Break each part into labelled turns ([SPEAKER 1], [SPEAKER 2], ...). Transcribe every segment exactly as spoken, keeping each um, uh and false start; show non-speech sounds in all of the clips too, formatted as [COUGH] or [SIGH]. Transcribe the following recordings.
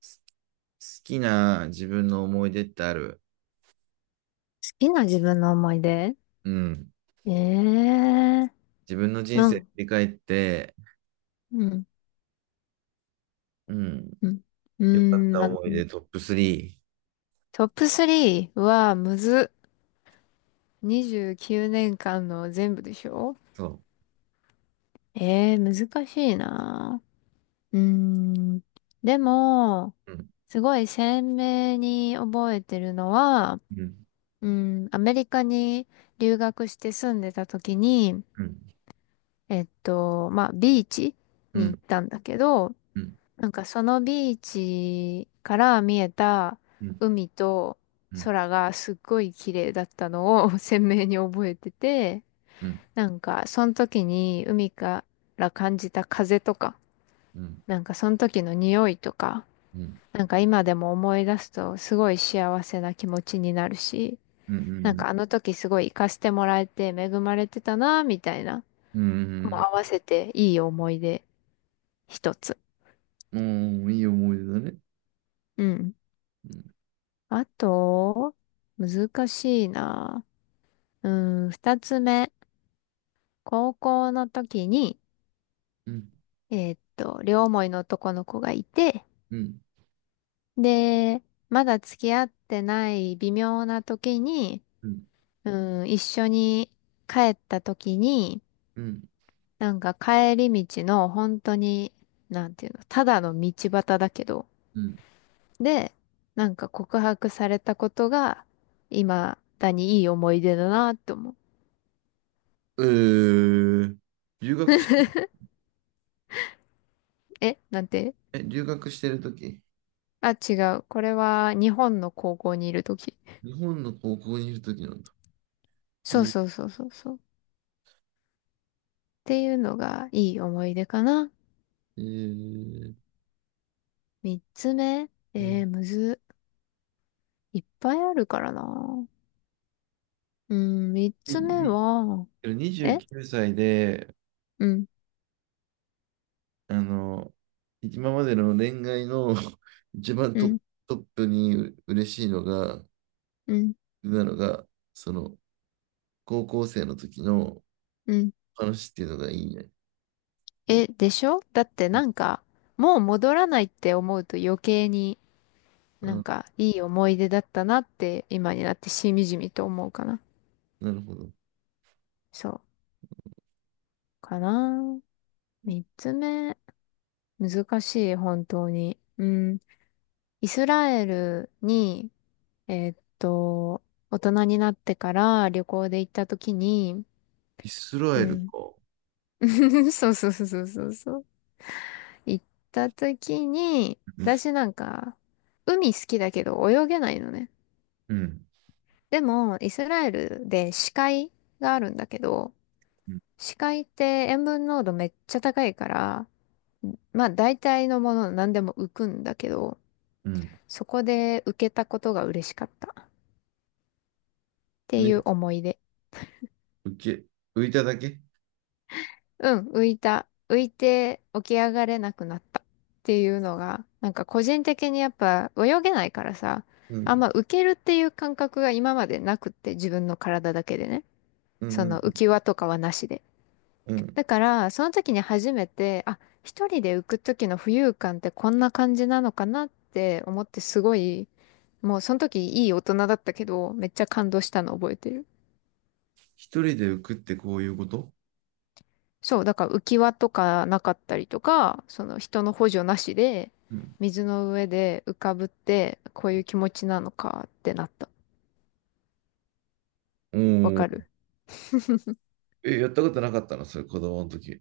[SPEAKER 1] す好きな自分の思い出ってある？
[SPEAKER 2] きな自分の思い出。
[SPEAKER 1] うん。
[SPEAKER 2] ええー
[SPEAKER 1] 自分の人
[SPEAKER 2] う
[SPEAKER 1] 生振
[SPEAKER 2] ん、
[SPEAKER 1] り返って、
[SPEAKER 2] うん、
[SPEAKER 1] うん。
[SPEAKER 2] うん。うー
[SPEAKER 1] 良かっ
[SPEAKER 2] ん、
[SPEAKER 1] た
[SPEAKER 2] ま
[SPEAKER 1] 思い出トップスリー。
[SPEAKER 2] トップスリーはむずっ。にじゅうきゅうねんかんの全部でしょ？
[SPEAKER 1] そ
[SPEAKER 2] ええー難しいな。うーん。でも、
[SPEAKER 1] う。うん。
[SPEAKER 2] すごい鮮明に覚えてるのは、
[SPEAKER 1] うん。
[SPEAKER 2] うん、アメリカに留学して住んでた時に、
[SPEAKER 1] うん。
[SPEAKER 2] えっと、まあ、ビーチ
[SPEAKER 1] う
[SPEAKER 2] に行っ
[SPEAKER 1] ん。
[SPEAKER 2] たんだけど、
[SPEAKER 1] うん。
[SPEAKER 2] なんかそのビーチから見えた
[SPEAKER 1] うん。
[SPEAKER 2] 海と
[SPEAKER 1] うん。
[SPEAKER 2] 空がすっごい綺麗だったのを [LAUGHS] 鮮明に覚えてて、
[SPEAKER 1] うん。
[SPEAKER 2] なんかその時に海から感じた風とか、
[SPEAKER 1] うん。
[SPEAKER 2] なんかその時の匂いとか、
[SPEAKER 1] うん。
[SPEAKER 2] なんか今でも思い出すとすごい幸せな気持ちになるし、
[SPEAKER 1] うん。う
[SPEAKER 2] なん
[SPEAKER 1] ん。
[SPEAKER 2] かあの時すごい行かせてもらえて恵まれてたなみたいな、も
[SPEAKER 1] う
[SPEAKER 2] う
[SPEAKER 1] ん。
[SPEAKER 2] 合わせていい思い出一つ。
[SPEAKER 1] うん。いい思い出だね。
[SPEAKER 2] うん、
[SPEAKER 1] うん。
[SPEAKER 2] あと、難しいな。うん、二つ目。高校の時に、
[SPEAKER 1] うん。
[SPEAKER 2] えーっと、両思いの男の子がいて、
[SPEAKER 1] うん。
[SPEAKER 2] で、まだ付き合ってない微妙な時に、
[SPEAKER 1] うん。
[SPEAKER 2] うん、一緒に帰った時に、
[SPEAKER 1] うん。うん
[SPEAKER 2] なんか帰り道の本当に、なんていうの、ただの道端だけど、
[SPEAKER 1] うん。
[SPEAKER 2] で、なんか告白されたことが、今だにいい思い出だなって思う。
[SPEAKER 1] えー。留学し、
[SPEAKER 2] え、なんて、
[SPEAKER 1] え、留学してるとき、
[SPEAKER 2] あ、違う。これは日本の高校にいるとき。
[SPEAKER 1] 日本の高校にいるときなんだ。え
[SPEAKER 2] そう
[SPEAKER 1] ー、
[SPEAKER 2] そうそうそうそう。っていうのがいい思い出かな。
[SPEAKER 1] えー、
[SPEAKER 2] 三つ目。
[SPEAKER 1] う
[SPEAKER 2] え
[SPEAKER 1] ん。
[SPEAKER 2] ー、むず。いっぱいあるからな。うん、三
[SPEAKER 1] い
[SPEAKER 2] つ目
[SPEAKER 1] い
[SPEAKER 2] は、
[SPEAKER 1] けど
[SPEAKER 2] え、
[SPEAKER 1] にじゅうきゅうさいで、
[SPEAKER 2] うん、
[SPEAKER 1] あの、今までの恋愛の [LAUGHS] 一番
[SPEAKER 2] う
[SPEAKER 1] トップ、
[SPEAKER 2] ん、
[SPEAKER 1] トップにう嬉しいのが、
[SPEAKER 2] うん、
[SPEAKER 1] なのが、その、高校生の時の
[SPEAKER 2] うん。
[SPEAKER 1] 話っていうのがいいね。
[SPEAKER 2] え、でしょ？だって
[SPEAKER 1] うん。
[SPEAKER 2] なんか、もう戻らないって思うと余計になん
[SPEAKER 1] あ、
[SPEAKER 2] かいい思い出だったなって今になってしみじみと思うかな。
[SPEAKER 1] なるほど。
[SPEAKER 2] そう。かな。三つ目。難しい、本当に。うん。イスラエルに、えーっと、大人になってから旅行で行った時に、
[SPEAKER 1] イスラ
[SPEAKER 2] う
[SPEAKER 1] エル
[SPEAKER 2] ん。
[SPEAKER 1] か。
[SPEAKER 2] [LAUGHS] そうそうそうそうそうそう。行った時に、
[SPEAKER 1] うん。
[SPEAKER 2] 私なんか、海好きだけど泳げないのね。
[SPEAKER 1] うん。
[SPEAKER 2] でも、イスラエルで死海があるんだけど、
[SPEAKER 1] うん
[SPEAKER 2] 死海って塩分濃度めっちゃ高いから、まあ大体のもの何でも浮くんだけど、
[SPEAKER 1] うん
[SPEAKER 2] そこで浮けたことが嬉しかったってい
[SPEAKER 1] ね、
[SPEAKER 2] う思い出。
[SPEAKER 1] 浮け、浮いただけ？
[SPEAKER 2] うん、浮いた。浮いて起き上がれなくなったっていうのが、なんか個人的にやっぱ泳げないからさ、
[SPEAKER 1] う
[SPEAKER 2] あん
[SPEAKER 1] ん。
[SPEAKER 2] ま浮けるっていう感覚が今までなくって自分の体だけでね。
[SPEAKER 1] うん。
[SPEAKER 2] そ
[SPEAKER 1] う
[SPEAKER 2] の浮
[SPEAKER 1] ん。
[SPEAKER 2] き輪とかはなしで。
[SPEAKER 1] うん。
[SPEAKER 2] だから、その時に初めて、あ、一人で浮く時の浮遊感ってこんな感じなのかなって思ってすごい、もうその時いい大人だったけど、めっちゃ感動したの覚えてる。
[SPEAKER 1] 一人で浮くってこういうこと？
[SPEAKER 2] そう、だから浮き輪とかなかったりとか、その人の補助なしで、
[SPEAKER 1] うん。
[SPEAKER 2] 水の上で浮かぶって、こういう気持ちなのかってなった。
[SPEAKER 1] お
[SPEAKER 2] わ
[SPEAKER 1] ー。
[SPEAKER 2] かる？ [LAUGHS]
[SPEAKER 1] え、やったことなかったのそれ、子供の時？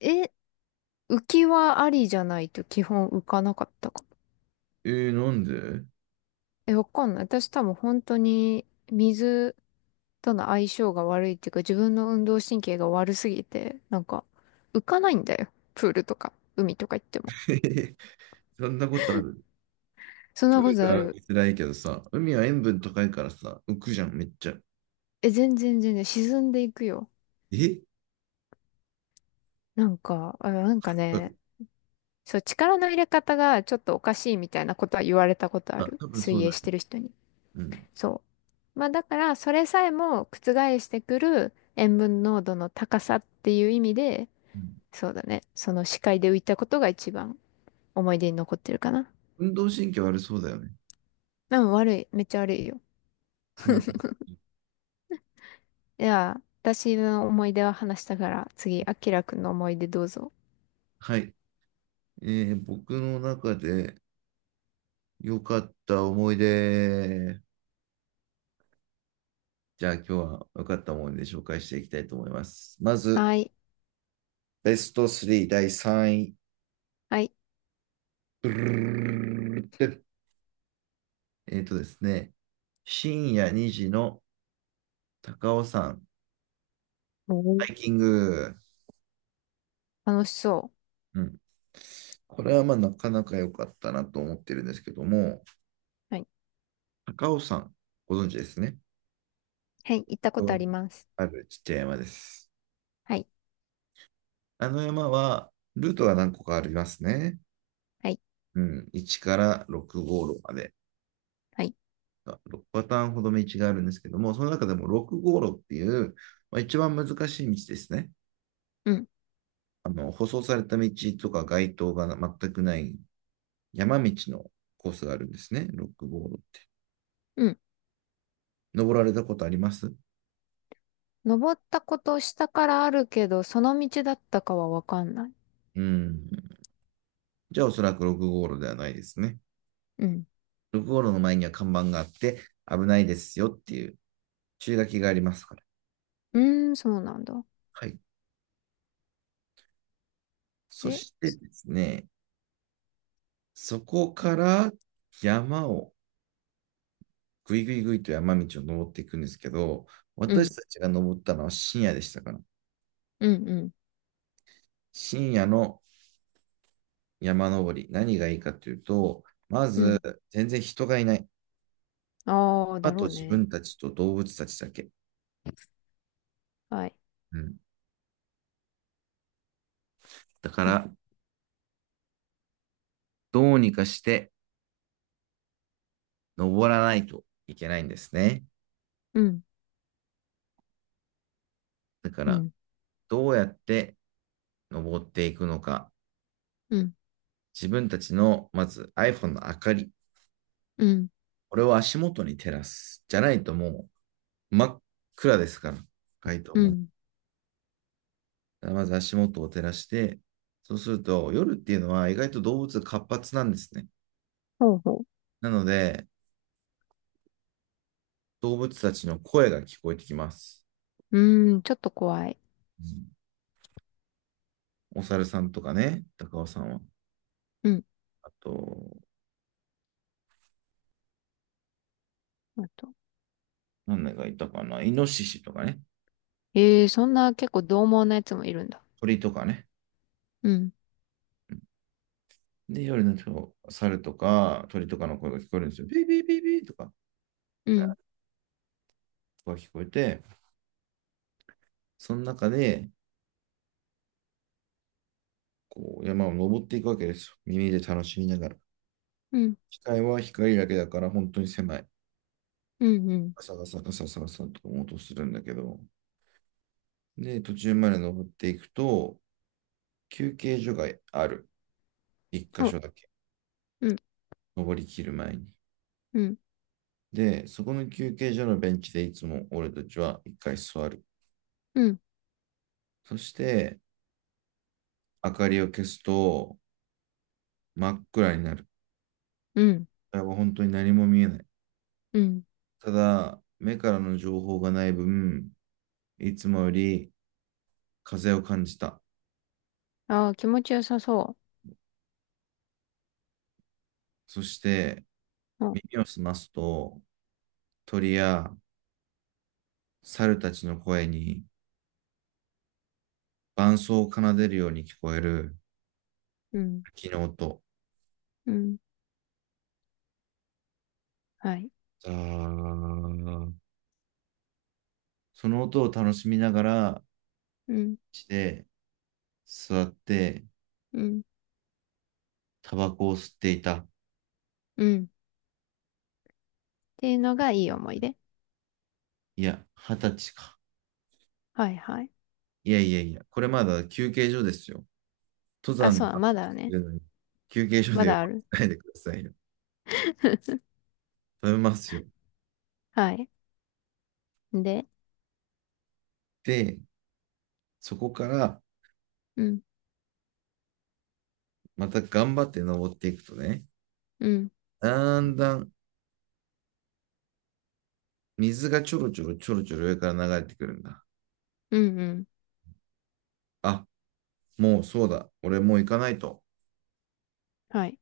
[SPEAKER 2] え、浮き輪ありじゃないと基本浮かなかったかも。
[SPEAKER 1] えー、なんで？
[SPEAKER 2] え、わかんない。私多分本当に水との相性が悪いっていうか、自分の運動神経が悪すぎて、なんか浮かないんだよ。プールとか、海とか行っても。
[SPEAKER 1] [LAUGHS] そんなことある？
[SPEAKER 2] そんなこ
[SPEAKER 1] 海
[SPEAKER 2] とあ
[SPEAKER 1] は
[SPEAKER 2] る。
[SPEAKER 1] 辛いけどさ、海は塩分高いからさ、浮くじゃん、めっちゃ。
[SPEAKER 2] え、全然全然沈んでいくよ。
[SPEAKER 1] え？
[SPEAKER 2] なんか、あ、なんかね、そう、力の入れ方がちょっとおかしいみたいなことは言われたことあ
[SPEAKER 1] あ、
[SPEAKER 2] る。
[SPEAKER 1] 多分そ
[SPEAKER 2] 水
[SPEAKER 1] う
[SPEAKER 2] 泳
[SPEAKER 1] だね。
[SPEAKER 2] してる人に。
[SPEAKER 1] うん。
[SPEAKER 2] そう。まあだから、それさえも覆してくる塩分濃度の高さっていう意味で、
[SPEAKER 1] うん。
[SPEAKER 2] そうだね。その視界で浮いたことが一番思い出に残ってるかな。
[SPEAKER 1] 運動神経悪そうだよね。
[SPEAKER 2] うん、悪い。めっちゃ悪いよ。
[SPEAKER 1] そんな感じ？
[SPEAKER 2] いや、私の思い出は話したから、次、あきらくんの思い出どうぞ。
[SPEAKER 1] はい。えー、僕の中で良かった思い出。じゃあ今日は良かった思い出紹介していきたいと思います。まず、
[SPEAKER 2] はい。
[SPEAKER 1] ベストスリーだいさんい。
[SPEAKER 2] はい。
[SPEAKER 1] ドゥルルルルルルっ。えーとですね、深夜にじの高尾山
[SPEAKER 2] おー、
[SPEAKER 1] ハイキング。
[SPEAKER 2] 楽しそ
[SPEAKER 1] うん。これはまあなかなか良かったなと思ってるんですけども、
[SPEAKER 2] う。はい。
[SPEAKER 1] 高尾山、ご存知ですね？
[SPEAKER 2] はい。行ったことあります。
[SPEAKER 1] あるちっちゃい山です。
[SPEAKER 2] はい。
[SPEAKER 1] あの山は、ルートが何個かありますね。
[SPEAKER 2] はい。
[SPEAKER 1] うん、いちからろく号路まで。
[SPEAKER 2] はい。
[SPEAKER 1] ろくパターンほど道があるんですけども、その中でもろく号路っていう、まあ、一番難しい道ですね。
[SPEAKER 2] うん。
[SPEAKER 1] あの、舗装された道とか街灯が全くない山道のコースがあるんですね。ろく号路って。
[SPEAKER 2] うん、
[SPEAKER 1] 登られたことあります？
[SPEAKER 2] 登ったこと下からあるけど、その道だったかはわかんない。
[SPEAKER 1] うん。じゃあおそらくろく号路ではないですね。
[SPEAKER 2] うん。
[SPEAKER 1] 道路の前には看板があって、危ないですよっていう注意書きがありますから。
[SPEAKER 2] うーん、そうなんだ。
[SPEAKER 1] はい。そ
[SPEAKER 2] で、
[SPEAKER 1] してですね、そこから山をぐいぐいぐいと山道を登っていくんですけど、
[SPEAKER 2] うん、
[SPEAKER 1] 私たちが登ったのは深夜でしたから。
[SPEAKER 2] うん、うん、
[SPEAKER 1] 深夜の山登り、何がいいかというと、ま
[SPEAKER 2] う
[SPEAKER 1] ず
[SPEAKER 2] ん。
[SPEAKER 1] 全然人がいない。
[SPEAKER 2] ああ、
[SPEAKER 1] あ
[SPEAKER 2] だ
[SPEAKER 1] と
[SPEAKER 2] ろう
[SPEAKER 1] 自
[SPEAKER 2] ね。
[SPEAKER 1] 分たちと動物たちだけ。
[SPEAKER 2] はい。
[SPEAKER 1] うん。だか
[SPEAKER 2] あ
[SPEAKER 1] ら、どうにかして登らないといけないんですね。
[SPEAKER 2] うん、
[SPEAKER 1] だか
[SPEAKER 2] う
[SPEAKER 1] ら、
[SPEAKER 2] ん、
[SPEAKER 1] どうやって登っていくのか、
[SPEAKER 2] うん、
[SPEAKER 1] 自分たちの、まず アイフォン の明かり、
[SPEAKER 2] うん、
[SPEAKER 1] これを足元に照らす。じゃないともう真っ暗ですから、深いと
[SPEAKER 2] う
[SPEAKER 1] 思う。
[SPEAKER 2] ん。
[SPEAKER 1] まず足元を照らして、そうすると夜っていうのは意外と動物が活発なんですね。
[SPEAKER 2] ほうほ
[SPEAKER 1] なので、動物たちの声が聞こえてきます。
[SPEAKER 2] う。うーん、ちょっと怖い。
[SPEAKER 1] うん。お猿さんとかね、高尾さんは。
[SPEAKER 2] うん。
[SPEAKER 1] あと、
[SPEAKER 2] あと。
[SPEAKER 1] 何がいたかな、イノシシとかね、
[SPEAKER 2] ええー、そんな結構獰猛なやつもいるんだ。
[SPEAKER 1] 鳥とかね。
[SPEAKER 2] うん、
[SPEAKER 1] で、夜のと、猿とか鳥とかの声が聞こえるんですよ。ビービービービーとか。
[SPEAKER 2] うん、
[SPEAKER 1] が聞こえて、その中で、こう、山を登っていくわけですよ。耳で楽しみながら。
[SPEAKER 2] うん、
[SPEAKER 1] 視界は光だけだから本当に狭い。
[SPEAKER 2] うん、うん。
[SPEAKER 1] ガサガサガサガサと音するんだけど、で、途中まで登っていくと、休憩所がある。一
[SPEAKER 2] そ
[SPEAKER 1] 箇
[SPEAKER 2] う、
[SPEAKER 1] 所だけ。
[SPEAKER 2] うん、
[SPEAKER 1] 登りきる前に。
[SPEAKER 2] うん、
[SPEAKER 1] で、そこの休憩所のベンチでいつも俺たちはいっかい座る。
[SPEAKER 2] うん、
[SPEAKER 1] そして、明かりを消すと真っ暗になる。
[SPEAKER 2] うん、
[SPEAKER 1] 本当に何も見えない。
[SPEAKER 2] うん。
[SPEAKER 1] ただ、目からの情報がない分、いつもより風を感じた。
[SPEAKER 2] ああ、気持ちよさそ
[SPEAKER 1] そして
[SPEAKER 2] う。ほ
[SPEAKER 1] 耳を澄ますと鳥や猿たちの声に伴奏を奏でるように聞こえる
[SPEAKER 2] うん
[SPEAKER 1] 滝の音。
[SPEAKER 2] うん、うん。はい。
[SPEAKER 1] ザー。その音を楽しみながら、
[SPEAKER 2] うん、
[SPEAKER 1] して座って
[SPEAKER 2] うん、
[SPEAKER 1] タバコを吸っていた。
[SPEAKER 2] うん。ていうのがいい思い出。
[SPEAKER 1] いや、はたちか。
[SPEAKER 2] はいはい。
[SPEAKER 1] いやいやいや、これまだ休憩所ですよ。登
[SPEAKER 2] あ、
[SPEAKER 1] 山
[SPEAKER 2] そ
[SPEAKER 1] の
[SPEAKER 2] うだ、
[SPEAKER 1] 話
[SPEAKER 2] まだ
[SPEAKER 1] して
[SPEAKER 2] ね。
[SPEAKER 1] るのに休憩所
[SPEAKER 2] ま
[SPEAKER 1] で呼
[SPEAKER 2] だある。
[SPEAKER 1] ばないでくださいよ。
[SPEAKER 2] [LAUGHS]
[SPEAKER 1] 食べますよ。
[SPEAKER 2] はい。で、
[SPEAKER 1] で、そこから
[SPEAKER 2] うん、
[SPEAKER 1] また頑張って登っていくとね、
[SPEAKER 2] うん、
[SPEAKER 1] だんだん水がちょろちょろちょろちょろ上から流れてくるんだ。
[SPEAKER 2] うん、うん。
[SPEAKER 1] あ、もうそうだ。俺もう行かないと。
[SPEAKER 2] はい。